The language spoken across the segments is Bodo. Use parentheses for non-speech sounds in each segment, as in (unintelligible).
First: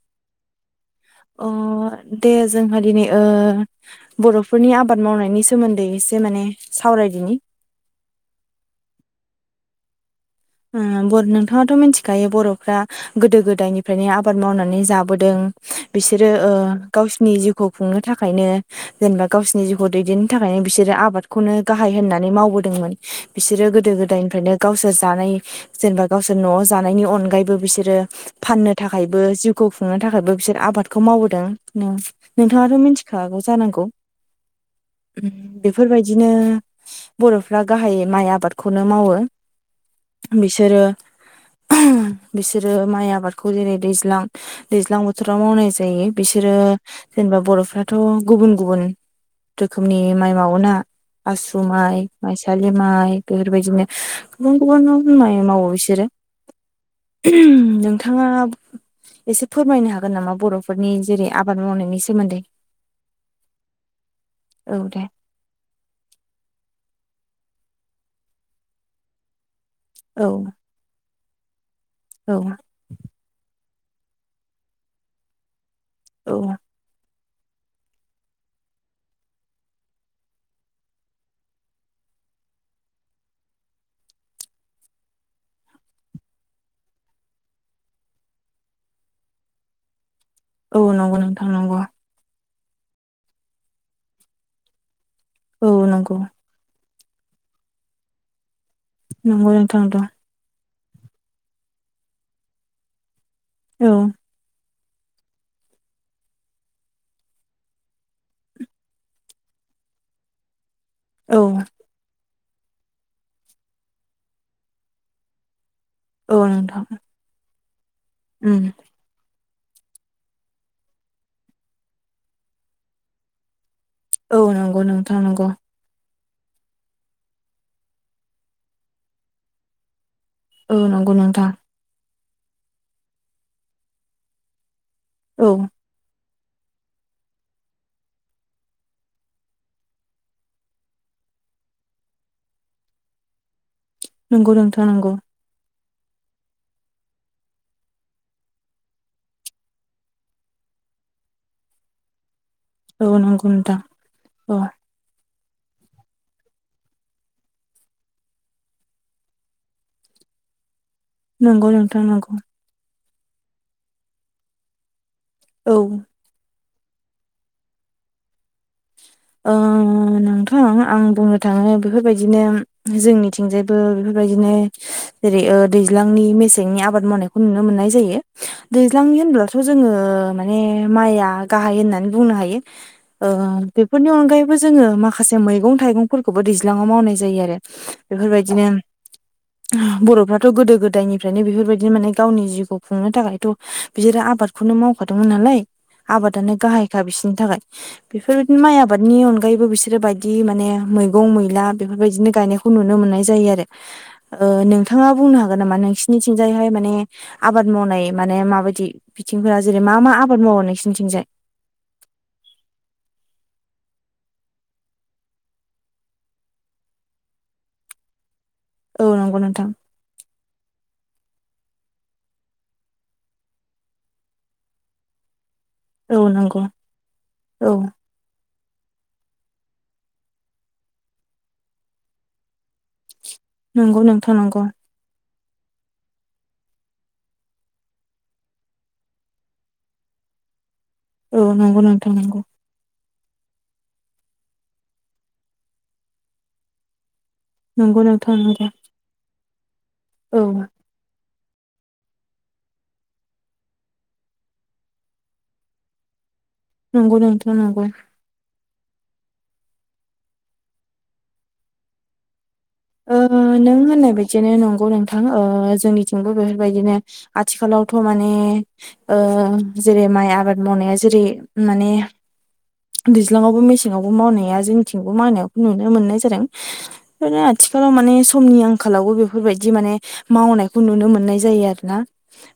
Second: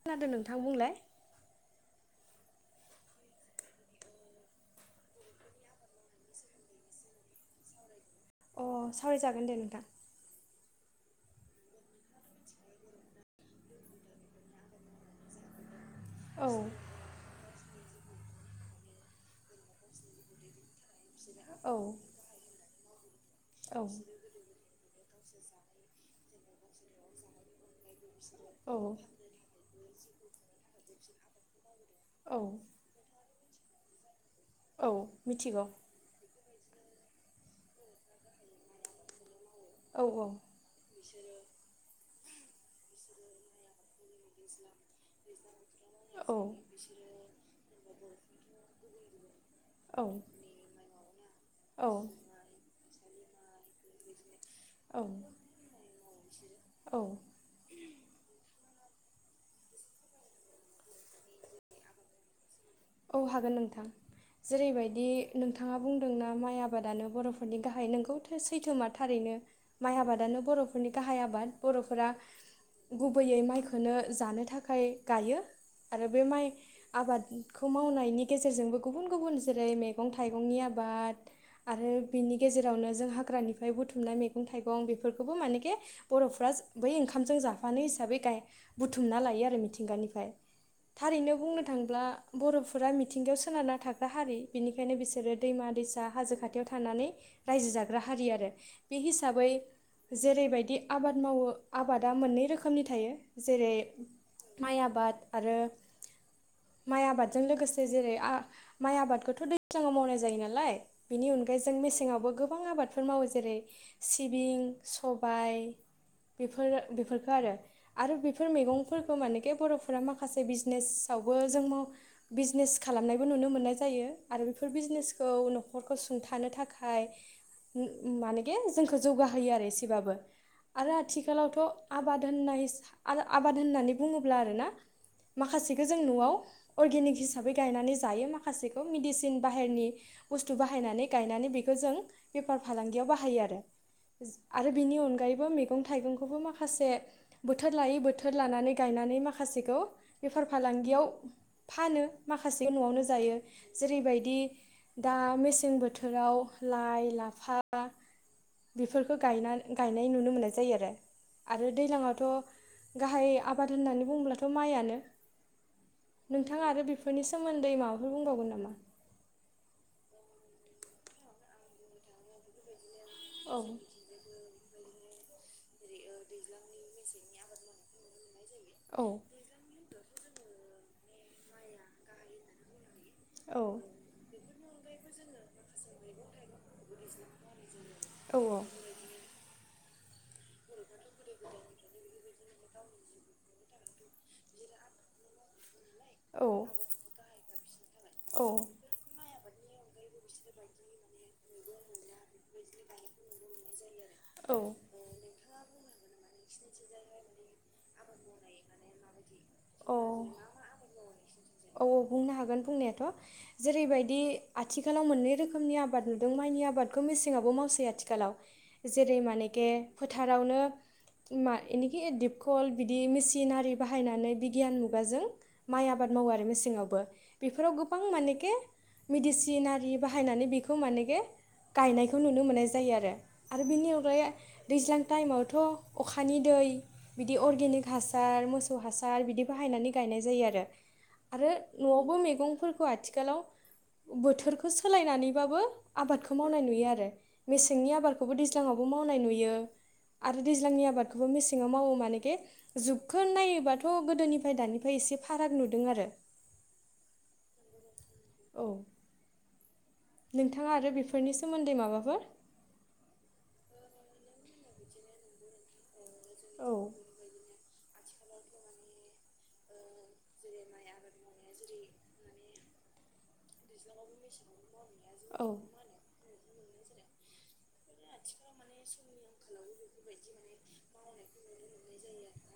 खोनादों नोंथां बुंलाय। अ दे जोंहा दिनै ओ बर'फोरनि आबाद मावनायनि सोमोन्दै एसे माने सावराय। रायदिनि। अ सावरायजागोन दे नोंथां। ओ बर नोंथाङाथ' मिथिखायो बर'फ्रा गोदो गोदायनिफ्रायनो आबाद मावनानै जाबोदों। बिसोरो औ ओ गावसिनि जिउखौ। खौ खुंनो थाखायनो जेनेबा गावसिोरनि जिउखौ दैदेननो थाखायनो बिसोरो आब। आबादखौनो औ गाहाय होननानै मावबोदोंमोन बिसोरो औ गोदो गोदायनिफ्रायनो गावसोर जानाय। जेनेबा गावसोर न'आव जानायनि अनगायैबो बिसोर आरो फाननो औ थाखायबो जिउखौ खुंनो थाखायबो बिसोर आबादखौ मावबोदों औ नोंथाङाथ' मिथिखागौ जानांगौ। औ मिथिगौ बेफोरबायदिनो बर'फ्रा गाहायै माइ आबादखौनो मावो। औ औ बिसोरो बिसोरो माइ आबादखौ जेरै दैज्लां। दैज्लां बोथोराव मावनाय जायो औ बिसोरो जेनेबा बर'फ्राथ' गुबुन गुबुन रोखोमनि औ माइ मावोना आसु माइ माइसालि माइ बेफोरबायदिनो गुबुन गुबुन माइ मावो बिसोरो नोंथाङा। एसे फोरमायनो हागोन नामा बर'फोरनि जेरै आबाद मावनायनि सोमोन्दै औ हागोन नोंथां औ दे जेरैबायदि नोंथाङा बुंदोंना माइ आबादानो बरफ फोरनि गाहाय नोंगौथो सैथोमा थारैनो माइ औ आबादानो बर'फोरनि गाहाय आबाद। बर'फोरा औ गुबैयै माइखौनो जानो थाखाय गायो। आरो बे औ माइ आबाद। खौ मावनायनि गेजेरजोंबो गुबुन गुबुन जेरै मैगं थाइगंनि आबाद। आरो बिनि गेजेरावनो जों हाग्रानिफ्राय बुथुमनाय मैगं थाइगं बेफोरखौबो मानेखि बर'फ्रा बै ओंखामजों जाफानो हिसाबै गाय बुथुमना लायो आरो मिथिंगानिफ्राय औ नंगौ थारैनो नोंथां बुंनो नंगौआ। थांब्ला बर'फोरा मिथिंगायाव सोनारना थाग्रा हारि बिनिखायनो बिसोरो औ दैमा दैसा नंगौ हाजो खाथियाव थानानै रायजो जाग्रा हारि आरो बे हिसाबै नंगौ नोंथां नंगौ जेरैबायदि आबाद मावो आबादा मोननै रोखोमनि थायो जेरै औ माइ आबाद आरो माइ आबाद। जों लोगोसे जेरै माइ आबादखौथ' दैज्लाङाव मावनाय जायो नालाय। बेनि औ अनगायै जों मेसेङावबो गोबां आबादफोर मावो जेरै सिबिं सबाय। औ बेफोरो नोंथां बेफोरखौ आरो आरो बेफोर उम मैगंफोरखौ माने। बर'फोरा माखासे बिजनेसावबो जों माव बिजनेस खालामनायबो नुनो मोननाय जायो औ आरो बेफोर नंगौ नोंथां बिजनेसखौ नंगौ न'खरखौ सु सुंथानो थाखाय मानेगे जोंखौ जौगाहोयो आरो एसेबाबो। औ आरो नंगौ नोंथां आथिखालावथ' आबाद होननाय आबाद होननानै बुङोब्ला आरोना औ माखासेखौ जों न'आव अर्गेनिक हिसाबै गायनानै जायो माखासेखौ मेडिसिन बाहेरनि बुस्थु बाहायनानै गायनानै बेखौ जों बेफार फालांगियाव बाहायो आरो। नंगौ आरो नोंथां बेनि नंगौ अनगायैबो मैगं थाइगंखौबो माखासे बोथोर लायै बोथोर लानानै गायनानै माखासेखौ बेफार फाला गियाव फानो माखासे न'आवनो औ जायो नंगौ नोंथां जेरैबादि औ दा मेस सें बोथोराव लाइ लाफा, बेफोरखौ गायना गायनाय नुनो मोननाय जायो आरो। आरो नंगौ नोंथां दैज्लाङावथ' नगौ। गाहाय आबाद होननानै बुंब्लाथ' माइयानो। औ। नोंथां आरो बेफोरनि सोमोन्दै माबाफोर बुंबावगोन नामा? ओ नोंथां आं बुंनो थाङो बेफोरबायदिनो औ जोंनिथिंजायबो बेफोरबायदिनो जेरै ओ दैज्लांनि मेसेंनि आबाद मावनायखौ नुनो मोननाय जायो। औ दैज्लांनि होनब्लाथ' जोङो माने माइआ गाहाय होननानै बुंनो हायो। ओ औ बेफोरनि अनगायैबो जोङो माखासे मैगं थाइगंफोरखौबो दैज्लाङाव मावनाय जायो आरो। औ बेफोरबायदिनो बर'फ्राथ' गोदो गो दायनिफ्रायनो बेफोरबायदिनो माने गावनि जिउखौ खुंनो थाखायथ' बिसोरो आबादखौनो मावखादोंमोन नालाय। आबादानो औ गाहायखा बिसोरनि थाखाय। बेफोरबायदि औ माइ आबादनि अनगायैबो बिसोरो बाय दि माने मैगं-मैला बेफोरबायदिनो गानायखौ ननो मोनाय जायो आरो। औ नोंथाङा बुंनो हागोन नामा नोंसिनिथिंजायहाय माने आबाद मावनाय माने माबायदि बिथिंफोरा जेरै मा औ मा अ आबाद मावो नोंसिनिथिंजाय? औ औ बुंनो हागोन बुंनायाथ'। जेरैबायदि आथिखाल। खालाव मोननै रोखोमनि आबाद नुदों मायनि आबादखौ मेसेङाबो मावसै आथिखालाव। औ जेरै नंगौ नोंथां मानेखे फोथारावनो मा इनिखि डिपकल बिदि मिसिनआरि बाहायनानै बिगियान मुगाजों माइ आबाद औ मावो आरो नंगौ मेसेङावबो औ बेफोराव गोबां मानेके मेडिसिन आ रि बाहायनानै बेखौ मानेके गायनायखौ नुनो मोननाय जायो आरो। आरो बेनि नंगौ अनगायै नोंथां नंगौ दैज्लां टाइमाव थ' अखानि दै बिदि अरगेनिक हासार मोसौ हासार बिदि बाहायनानै गायनाय जायो आरो। औ आरो नंगौ नोंथां न'आवबो नंगौ मैगंफोरखौ आथिखालाव बोथोरखो खो सोलायनानैबाबो आबादखौ मावनाय नुयो आरो। मेसेंनि नंगौ आबादखौबो नोंथां नंगौ दैज्लाङावबो मावनाय नुयो औ आरो दैज्लांनि आबादखौबो मेसे (unintelligible) ङाव मावो मानेगे जुगखौ नायोबाथ' गोदोनिफाय दानिफाय इसे फाराग नुदों आरो। नंगौ नोंथां नंगौ। औ। नोंथाङा आरो बेफोरनि सोमोन्दै माबाफोर ओ नों होननाय बायदिनो नंगौ नोंथां ओ जोंनि जोंबो औ बेफोरबायदिनो आथिखालाव थ' माने ओ जेरै माइ आबाद मावनाया जेरै माने दैज्लाङआवबो मेसेंङावबो मावनाया जोंनिथिंबो मावनाय औ नुनो मोननाय जादों (unintelligible) आथिखालाव माने समनि आंखालावबो बेफोरबायदि माने मावनायखौ नुनो मोननाय जायो आरोना।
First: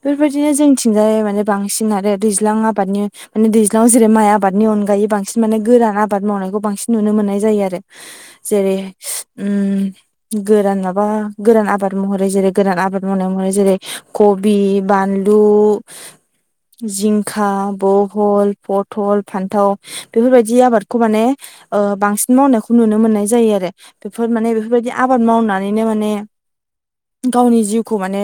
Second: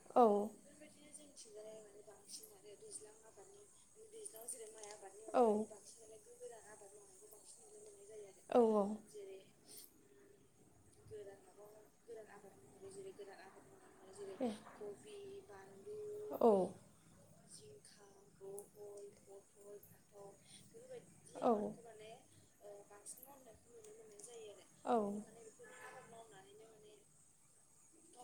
बेफोरबायदिनो जोंथिंजाय माने बांसिन आरो दैज्लां आबादनि माने दैज्लाङाव जेरै माइ आबादनि अन बांसिन माने गोरान आबाद मावनायखौ बांसिन नुनो मोननाय जायो आरो। आबाद मावनायखौ बांसिन नुनो मोननाय जायो आरो जेरै औ औ ओम गोरान माबा गोरान आबाद महरै जेरै गोरान आबाद मावनायाव महरै जेरै कबि, बानलु, औ बु जिंखा बहल पथल फान्थाव। बेफोरबायदि आबादखौ माने ओ बांसिन मावनायखौ नुनो मोननाय जायो आरो बेफोर माने बेफोरबाय दि आरो औ आबाद मावनानैनो माने गावनि जिउ खौ माने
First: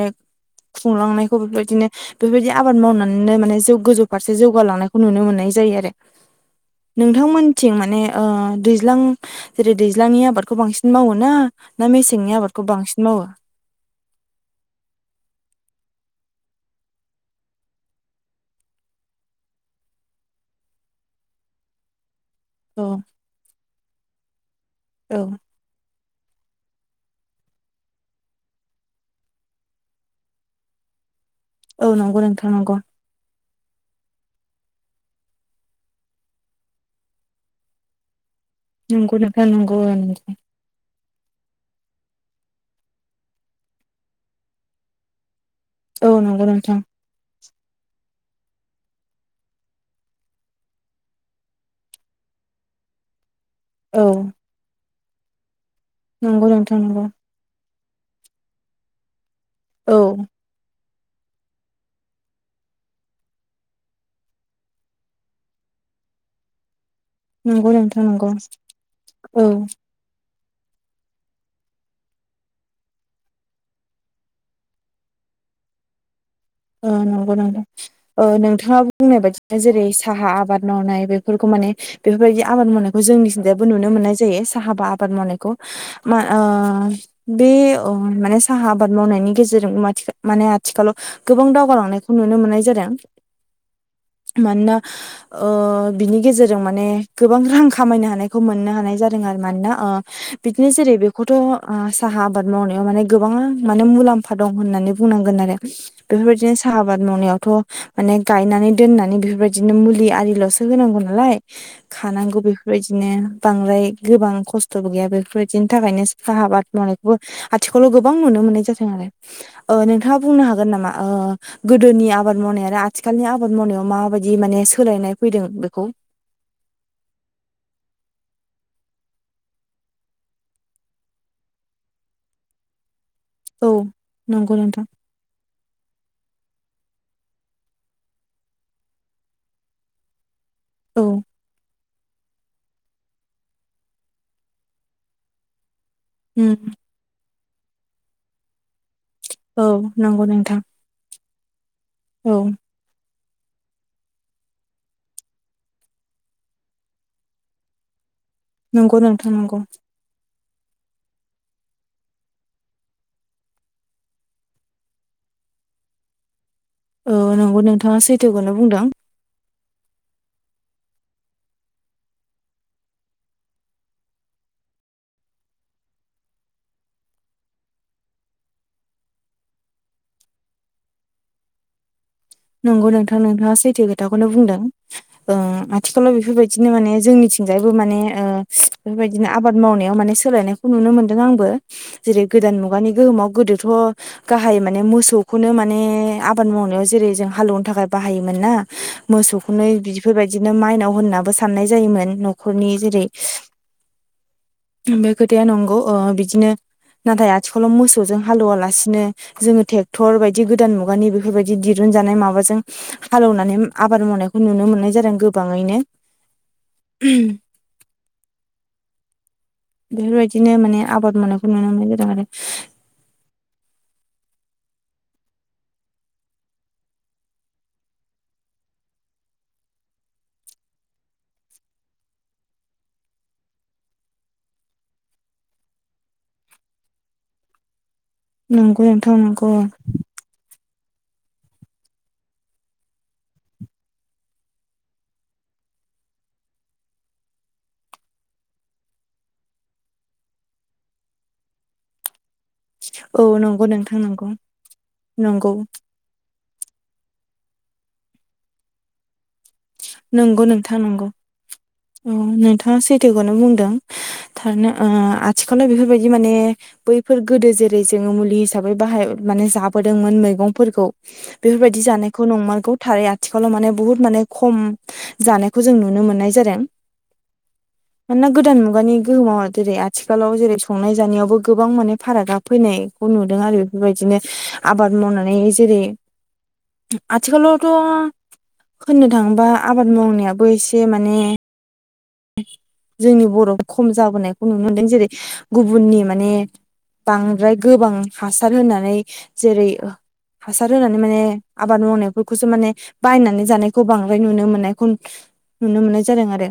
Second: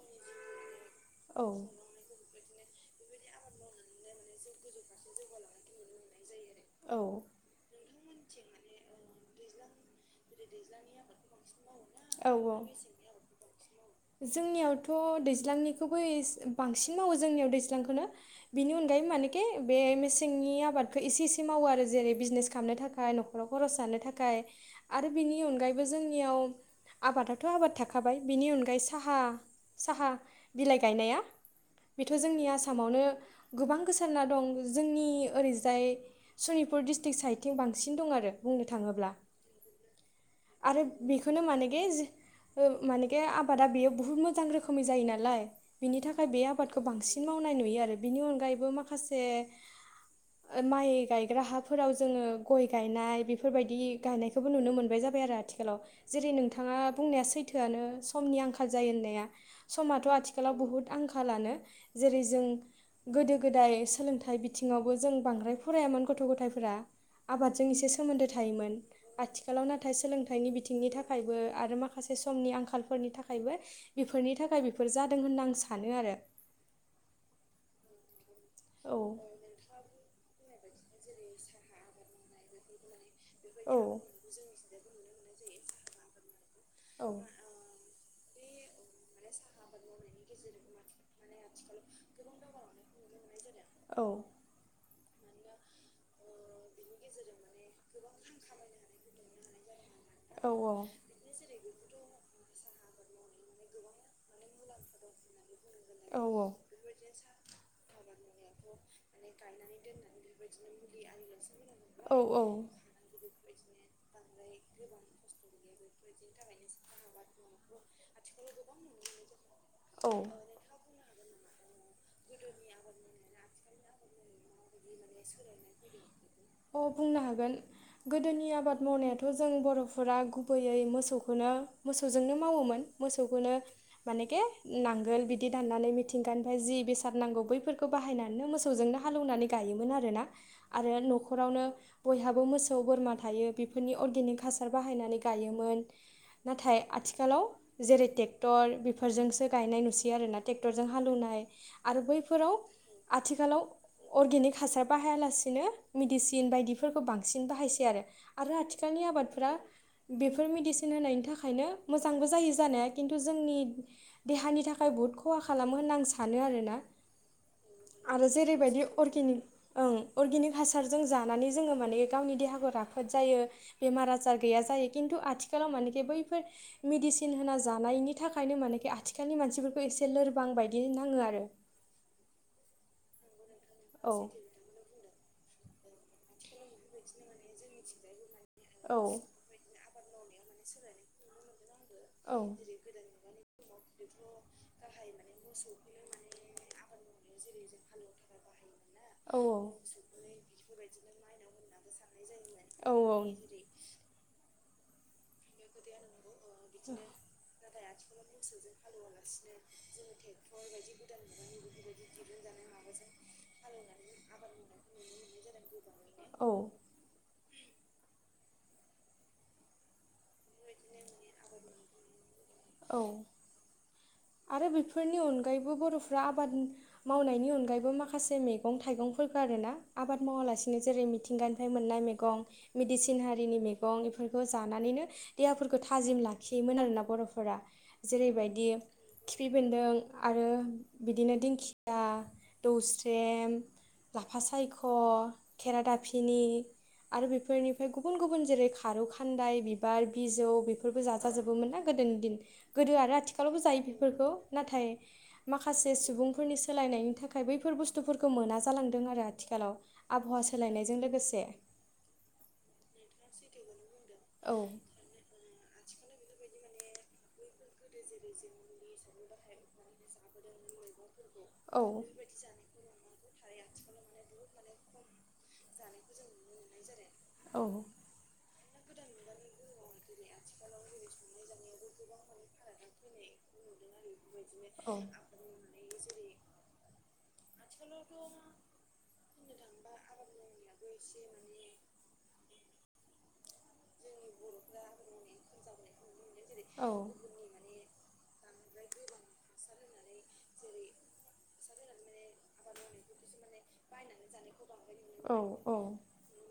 खुंलांनायखौ औ बेबायदिनो बेफोरबायदि आबाद मावनानैनो माने जौ गोजौ फारसे जौगालांनायखौ नुनो मोननाय जायो आरो। आरो औ नोंथांमोनथिं माने ओ दैज्लां जेरै- दैज्लांनि आबादखौ बांसिन मावोना ना मेसेंनि औ आबादखौ बांसिन मावो? जोंनियावथ' दैज्लांनिखौ (unintelligible) बांसिन मावो जोंनियाव दैज्लांखोनो बिनि अनगायै माने (unintelligible) बे मेसेंनि आबादखौ इसे इसे मावो आरो जेरै- बिजनेस खालामनो औ थाखाय न'खराव खरस जानो था खाय आरो औ बिनि अनगायैबो जोंनियाव आबादाथ' आबाद थाखाबाय बिनि अनगायै साहा साहा बिलाइ गायनाया औ बेथ' नंगौ जोंनि नोंथां नंगौ आसामावनो गोबां गोसा सारना दं जोंनि ओरैजाय सनितपुर डिस्ट्रिक साइडथिं बांसिन दं आरो। बुंनो थाङोब्ला नंगौ नोंथां नंगौ ओं (inaudible) आरो बेखौनो मानेगेज ओ मानेगे आबादा बेयो बुहुद मोजां रोखोमै जायो नालाय। बिनि औ थाखाय बे नंगौ नोंथां आबादखौ बांसिन मावनाय नुयो आरो बिनि अनगायैबो मा खासे माइ गायग्रा हाफोराव जोङो गय गायनाय बे फोरबायदि औ गायनायखौबो नुनो मोनबाय जाबाय आरो आथिखालाव जेरै- नंगौ नोंथाङा नोंथां नंगौ बुंनाया सैथोआनो। समनि आंखाल जायो होननाया औ समाथ' आथिखालाव बुहुत आंखालानो जेरै- जों गोदो गोदाय सोलोंथाइ बिथिङावबो जों बांद्राय फरायामोन गथ' गथायफोरा आबादजों नंगौ इसे नोंथां सोमोन्दो नंगौ थायोमोन औ आथिखालाव नाथाय सोलों थाइनि बिथिंनि थाखायबो आरो माखासे समनि आंखालफोरनि थाखायबो बेफोरनि थाखाय बेफोर जादों होन ना आं सानो आरो ओ नंगौ नोंथां ओ नोंथाङा औ बुंनाय बायदिनो जेरै- साहा आबाद न'नाय बेफोरखौ माने बेफोरबायदि आबाद मावनायखौ जोंनिथिंजायबो औ नुनो मोननाय जायो साहा बा आबाद मावनायखौ मा ओ औ बे ओ माने साहा आबाद मावनायनि गेजेरजोंबो माथिखा माने आथिखालाव गोबां दावगालांनायखौ नुनो मोननाय जादों औ मानोना ओ बिनि गेजेरजों माने गोबां रां खामायनो हानायखौ मोननो हानाय जादों आरो मानोना ओ औ बिदिनो जेरै- बेखौथ' ओ साहा आबाद मावनायाव ओ माने गोबां आनो माने मुलाम्फा दं होननानै बुंनांगोन आरो। औ औ बेफोरबायदिनो साहा आबाद मावनायावथ' माने गायनानै दोननानै बेफोरबायदिनो मुलि आरिल'सो होनांगौ ना लाय औ औ। खानांगौ बुंनो बेफोर बायदिनो बांद्राय गोबां खस्थ'बो गैया बेफोरबायदिनि थाखायनो साहा आबाद मावनायखौबो आथि खौल' गोबां नुनो मोननाय जादों आरो ओ नोंथाङा बुंनो हागोन नामा? ओ गोदोनि आबाद मावनाय आरो आथिखालनि आबाद मावनायाव माबायदि माने सोलायनाय फैदों बेखौ अ बुंनो हागोन गोदोनि आबाद मावनायाथ' जों बर'फोरा गुबैयै मोसौखौनो मोसौजोंनो मावोमोन। मोसौखौनो औ मानेखे नंगौ नोंथां नांगोल बिदि दाननानै मिथिंगानिफ्राय जि बेसाद नांगौ बैफोरखौ बाहायनानैनो मोसौजोंनो हालेवनानै गायोमोन आरोना आरो औ न'खरावनो बयहाबो मोसौ बोरमा थायो बेफोरनि अर्गेनिक हासार बाहायनानै गायोमोन उम नाथाय आथिखालाव जेरै टेक्टर बेफो फोरजोंसो औ गायनाय नुसै नंगौ आरोना नोंथां टेक्टरजों हालेवनाय आरो औ बैफोराव आथिखालाव अर्गेनिक हासार बाहायालासिनो मेडिसिन बायदिफोरखौ बांसिन बाहायसै आरो। आरो नंगौ आथिखालनि नोंथां आबादफोरा नंगौ बेफो फोर मेदिसिन होनायनि थाखायनो मोजांबो जायो जानाया खिन्थु जोंनि देहानि थाखाय बुहुद ख'हा खालामो होनना आं सानो आरोना औ नंगौ नोंथाङा आरो सैथोखौनो जेरैबायदि बुंदों। (unintelligible) अर्गेनिक हासारजों जानानै जोङो माने गावनि देहाखौ राफोद जायो बेमार आजार गैया जायो खिन्थु आथिखालाव मानेे बैफोर मेडिसिन होना जानायनि थाखायनो माने आथिखालनि मानसिफोरखौ एसे लो लोरबां बायदि नाङो आरो। नंगौ नोंथां नोंथाङा सैथो औ खोथाखौनो बुंदों आथिखालाव ओ बेफोरबायदि दिनो माने जोंनिथिंजायबो माने औ बेफोरबायदिनो आबाद मावनायाव माने सोलायनायखौ नुनो मोन्दों आंबो। जेरै- औ गोदान मुगानि गोहोमाव गोदोथ' गाहाय माने मोसौखौनो माने आबाद माव नायाव जेरै- जोंहा हालोवनो थाखाय बाहायोमोन ना औ मोसौखौनो बिफोरबायदिनो माइनाव होननाबो साननाय जायोमोन न' खरनि हायो जेरै- (unintelligible) बे खोथाया नंगौ ओ बिदिनो नाथाय आथिखालाव मोसौजों हालौवालासिनो जोङो ट्रेक्टर बायदि गोदान मुगानि बेफोरबायदि दिर हुनजानाय माबाजों हालौनानै आबाद मावनायखौ नुनो मोननाय जादों गोबाङैनो। औ बेफोर बायदि। दिनो माने आबाद मावनायखौ नुनो मोननाय जादों आरो। आरो बेफोरनि अनगायैबो बर'फ्रा आबाद मावनायनि अनगायैबो माखासे मैगं थाइगंफो फोरखो आबाद मावालासिनो जेरै- मिथिंगानिफाय मोननाय मैगं मिदिसिन हारिनि मेगं एफो फोरखौ जानानैनो देहाफोरखौ थाजिम लाखियोमोन आरोना बर'फोरा। जेरैबायदि नंगौ नोंथां खिफि नंगौ बेन्दों आरो रो बिदिनो दिंखिया दौस्रेम। लाफा सायख' खेरादाफिनि। आरो बेफोरनिफाय गुबुन-गुबुन जेरै- खारौ खान्दाय बिबार बिजौ बेफोरबो जाजाजोबोमोन ना गो दोनि दिन गोदो आरो औ आथिखालावबो नंगौ जायो नोंथां बेफोरखौ नंगौ नाथाय नंगौ माखासे सुबुं फोरनि सोलायनायनि थाखाय बैफोर बुस्थुफोरखौ मोना जालांदों आरो आ नोंगौ नोंथां नंगौ नोंथाङा उम सैथोखौनो बुंदों। औ थारैनो ओ आथिखालाव बेफोरबायदि माने बैफोर गोदो जे रै मुलि हिसाबै बाहाय माने जाबोदोंमोन मैगंफोरखौ। बेफोरबायदि औ जानायखौ नंमारगौ थारै आथिखालाव माने बुहुत माने खम जानायखौ जों नुनो मोननाय जादों। औ मानोना गो दान मुगानि गोहोमाव आ देरै आ थिखालाव जेरै- संनाय जानायावबो गोबां माने फारागा फैनायखौ नुदों आरो बेफोरबायदिनो आबाद मावनानै जेरै- आथिखालावथ' होननो थाङोबा आबाद मावनायाबो एसे माने। जोंनि बर' खम जाबोनायखौ नुनो मोनदों जेरै- गुबुननि माने। होनानै माने बांद्राय गोबां हासार होनानै जेरै हासार होनानै माने आबाद मावनायफोरखौसो माने बायनानै जानायखौ बांद्राय नुनो मोननायखौ नुनो औ मोननाय जादों आरो।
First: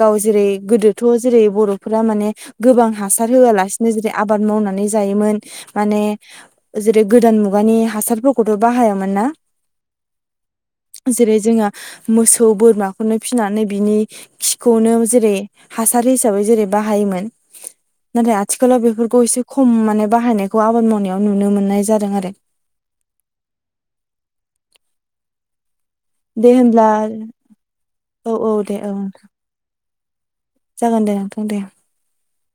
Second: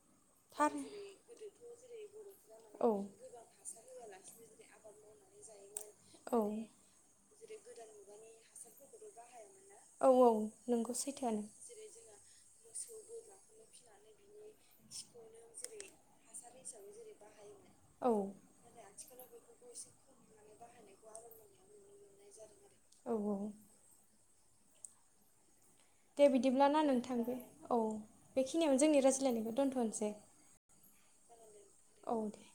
गाव जेरै- गोदोथ' जे बर'फोरा माने गोबां हासार होआलासिनो जेरै- आबाद मावनानै जायोमोन। माने औ जेरै- गोदान मुगानि हासारफोरखौथ' बाहायामोन ना। औ ओ। जेरै- जोङो मोसौ बोरमाखौनो फिनानै बिनि खौनो जेरै- हासार हिसाबै जेरै- बाहायोमोन औ नाथाय आथिखालाव बेफोरखौ एसे खम माने बाहायनायखौ आबाद मावना याव नुनो मोननाय जादों आरो। औ (unintelligible) दे बिदिब्ला नानि नों थांदो औ औ औ दे बेखिनियावनो औ जोंनि रायज्लायनायखौ दोनथ'नोसै। जागोन दे नोंथां दे। औ दे